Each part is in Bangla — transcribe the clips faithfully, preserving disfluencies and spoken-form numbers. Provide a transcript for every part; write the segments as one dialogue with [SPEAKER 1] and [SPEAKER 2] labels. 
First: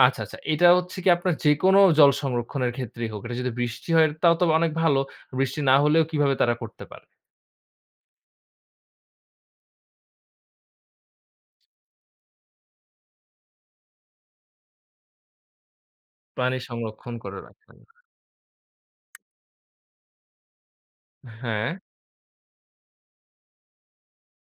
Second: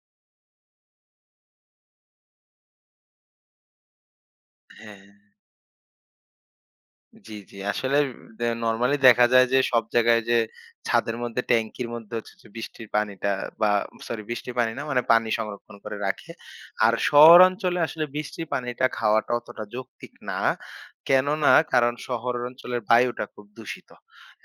[SPEAKER 1] আচ্ছা, আচ্ছা। এটা হচ্ছে গিয়ে আপনার যেকোনো জল সংরক্ষণের ক্ষেত্রেই হোক, এটা যদি বৃষ্টি হয় তাও তো অনেক
[SPEAKER 2] হ্যা।
[SPEAKER 1] ভালো। বৃষ্টি না হলেও কিভাবে তারা করতে পারে?
[SPEAKER 2] জ্বি, জ্বি। আসলে দা নরমালি দেখা যায় যে সব জায়গায় যে ছাদের মধ্যে ট্যাংকির মধ্যে হচ্ছে যে বৃষ্টির পানিটা বা সরি বৃষ্টির পানি না মানে পানি সংরক্ষণ করে রাখে।
[SPEAKER 1] পানি
[SPEAKER 2] আর
[SPEAKER 1] সংরক্ষণ করে রাখেন।
[SPEAKER 2] শহরাঞ্চলে আসলে বৃষ্টির পানিটা খাওয়াটা অতটা যৌক্তিক না। কেননা
[SPEAKER 1] হ্যা।
[SPEAKER 2] কারণ শহর অঞ্চলের বায়ুটা খুব দূষিত।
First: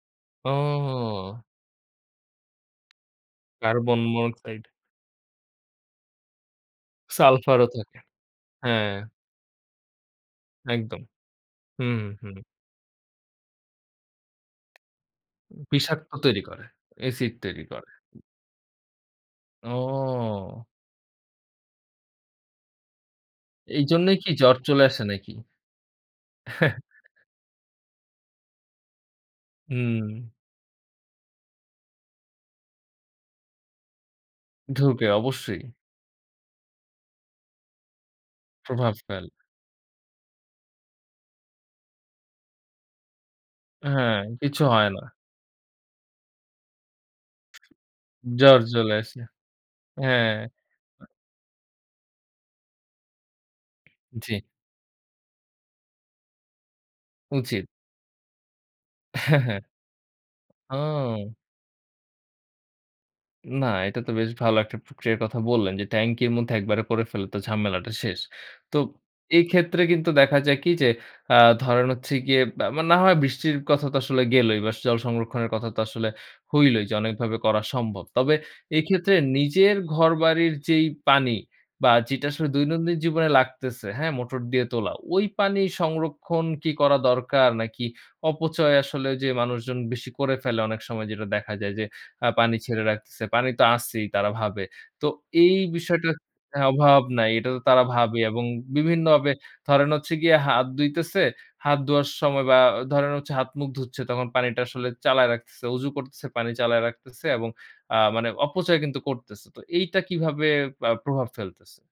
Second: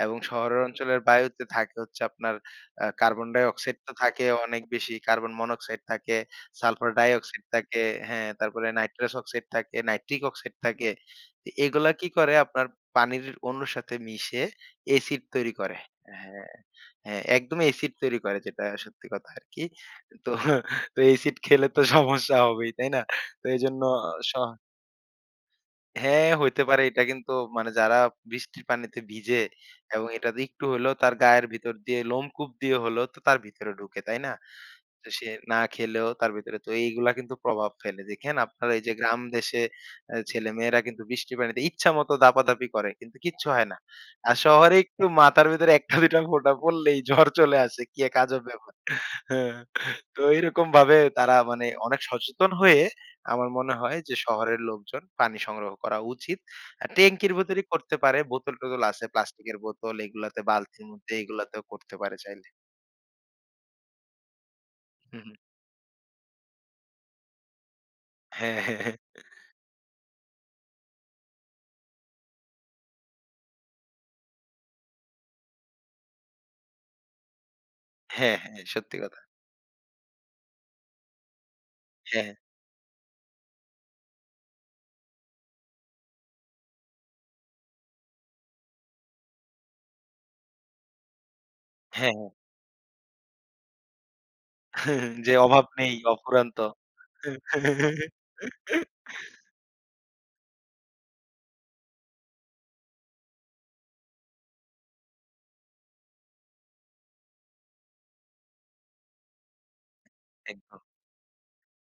[SPEAKER 2] এবং শহরের অঞ্চলের
[SPEAKER 1] ও।
[SPEAKER 2] বায়ুতে থাকে হচ্ছে আপনার আ কার্বন ডাই-অক্সাইড তো
[SPEAKER 1] Carbon
[SPEAKER 2] থাকে অনেক
[SPEAKER 1] monoxide।
[SPEAKER 2] বেশি। Carbon monoxide থাকে, salfar dioxide
[SPEAKER 1] Sulfur ও
[SPEAKER 2] থাকে
[SPEAKER 1] থাকে,
[SPEAKER 2] হ্যা, তারপরে
[SPEAKER 1] হ্যা।
[SPEAKER 2] naitrous oxide থাকে naitric oxide থাকে।
[SPEAKER 1] একদম।
[SPEAKER 2] এ এগুলা
[SPEAKER 1] হুম,
[SPEAKER 2] কি করে
[SPEAKER 1] হুম।
[SPEAKER 2] আপনার পানির অনুর সাথে মিশে এসিড তৈরি করে।
[SPEAKER 1] বিষাক্ত তৈরি
[SPEAKER 2] হ্যা,
[SPEAKER 1] করে,
[SPEAKER 2] হ্যা
[SPEAKER 1] এসিড তৈরি
[SPEAKER 2] একদমই
[SPEAKER 1] করে।
[SPEAKER 2] এসিড তৈরি করে যেটা সত্যি কথা আরকি। তো
[SPEAKER 1] ও!
[SPEAKER 2] এসিড খেলে তো সমস্যা হবেই, তাই না? তো এজন্য অ
[SPEAKER 1] এইজন্যেই
[SPEAKER 2] স
[SPEAKER 1] কি জ্বর চলে আসে নাকি?
[SPEAKER 2] হ্যা, হইতে পারে। এটা কিন্তু মানে যারা বৃষ্টির পানিতে ভিজে এবং
[SPEAKER 1] হুম।
[SPEAKER 2] এটা একটু হইলেও তার গায়ের ভিতর দিয়ে লোমকূপ দিয়ে হলেও তো তার ভিতরে ঢুকে, তাই না?
[SPEAKER 1] ঢুকে
[SPEAKER 2] সে না
[SPEAKER 1] অবশ্যই।
[SPEAKER 2] খেলেও তার ভেতরে, তো এইগুলা কিন্তু প্রভাব ফেলে। দেখেন আপনার
[SPEAKER 1] প্রভাব
[SPEAKER 2] এইযে গ্রাম
[SPEAKER 1] ফেলে।
[SPEAKER 2] দেশে আ ছেলেমেয়েরা কিন্তু বৃষ্টি পানিতে ইচ্ছামত দাপাদাপি করে, কিন্তু কিচ্ছু হয় না।
[SPEAKER 1] হ্যা,
[SPEAKER 2] আর
[SPEAKER 1] কিছু
[SPEAKER 2] শহরে
[SPEAKER 1] হয় না।
[SPEAKER 2] একটু মাথার ভেতরে এক টা, দুই টা ফোটা পড়লেই জ্বর চলে আসে। কি এক আজব
[SPEAKER 1] জ্বর
[SPEAKER 2] ব্যাপার!
[SPEAKER 1] চলে আসে,
[SPEAKER 2] হ্যা, তো
[SPEAKER 1] হ্যা।
[SPEAKER 2] এইরকমভাবে তারা মানে অনেক সচেতন হয়ে আমার মনে হয় যে
[SPEAKER 1] জ্বি।
[SPEAKER 2] শহরের লোকজন পানি সংগ্রহ করা উচিত। আর ট্যাংকির ভেতরেই
[SPEAKER 1] উচিত।
[SPEAKER 2] করতে পারে। বোতল-টোতল আছে, প্লাস্টিকের বোতল এগুলাতে বালতির মধ্যে
[SPEAKER 1] ও।
[SPEAKER 2] এগুলাতেও করতে পারে চাইলে।
[SPEAKER 1] না, এটা তো বেশ ভালো একটা
[SPEAKER 2] হু,
[SPEAKER 1] প্রক্রিয়ার
[SPEAKER 2] হু।
[SPEAKER 1] কথা বললেন যে ট্যাংকির মধ্যে একবারে করে ফেলতে, ঝামেলাটা শেষ।
[SPEAKER 2] হ্যা, হ্যা,
[SPEAKER 1] তো
[SPEAKER 2] হ্যা।
[SPEAKER 1] এইক্ষেত্রে কিন্তু দেখা যায় কি যে আ ধরেন হচ্ছে গিয়ে আ না হয় বৃষ্টির কথা তো আসলে গেলোই বাস জল সংরক্ষণের কথা তো আসলে হইলোই যে অনেকভাবে করা সম্ভব।
[SPEAKER 2] হ্যা,
[SPEAKER 1] তবে
[SPEAKER 2] হ্যা, সত্যি
[SPEAKER 1] এক্ষেত্রে
[SPEAKER 2] কথা।
[SPEAKER 1] নিজের ঘরবাড়ির যেই পানি বা, যেটা
[SPEAKER 2] হ্যা।
[SPEAKER 1] আসলে দৈনন্দিন জীবনে লাগতেছে, হ্যা? মোটর দিয়ে তোলা। ঐ পানি সংরক্ষণ কি করা দরকার? নাকি অপচয় আসলে ঐযে মানুষজন বেশি করে ফেলে অনেক সময় যেটা দেখা যায় যে
[SPEAKER 2] হ্যা, হ্যা।
[SPEAKER 1] আ পানি ছেড়ে রাখতেছে। পানি তো আছেই তারা ভাবে, তো
[SPEAKER 2] যে
[SPEAKER 1] এই
[SPEAKER 2] অভাব নেই,
[SPEAKER 1] বিষয়টা
[SPEAKER 2] অফুরন্ত।
[SPEAKER 1] অভাব নাই। এটা তো তারা ভাবে এবং বিভিন্নভাবে ধরেন হচ্ছে গিয়ে হাত ধুইতেছে, হাত ধোয়ার সময় বা ধরেন হচ্ছে হাতমুখ ধুচ্ছে তখন পানিটা আসলে চালায় রাখতেছে, অজু করতেছে পানি চালায় রাখতেছে এবং আ মানে অপচয় কিন্তু করতেছে। তো এইটা কিভাবে
[SPEAKER 2] একদম।
[SPEAKER 1] আ প্রভাব ফেলতেছে?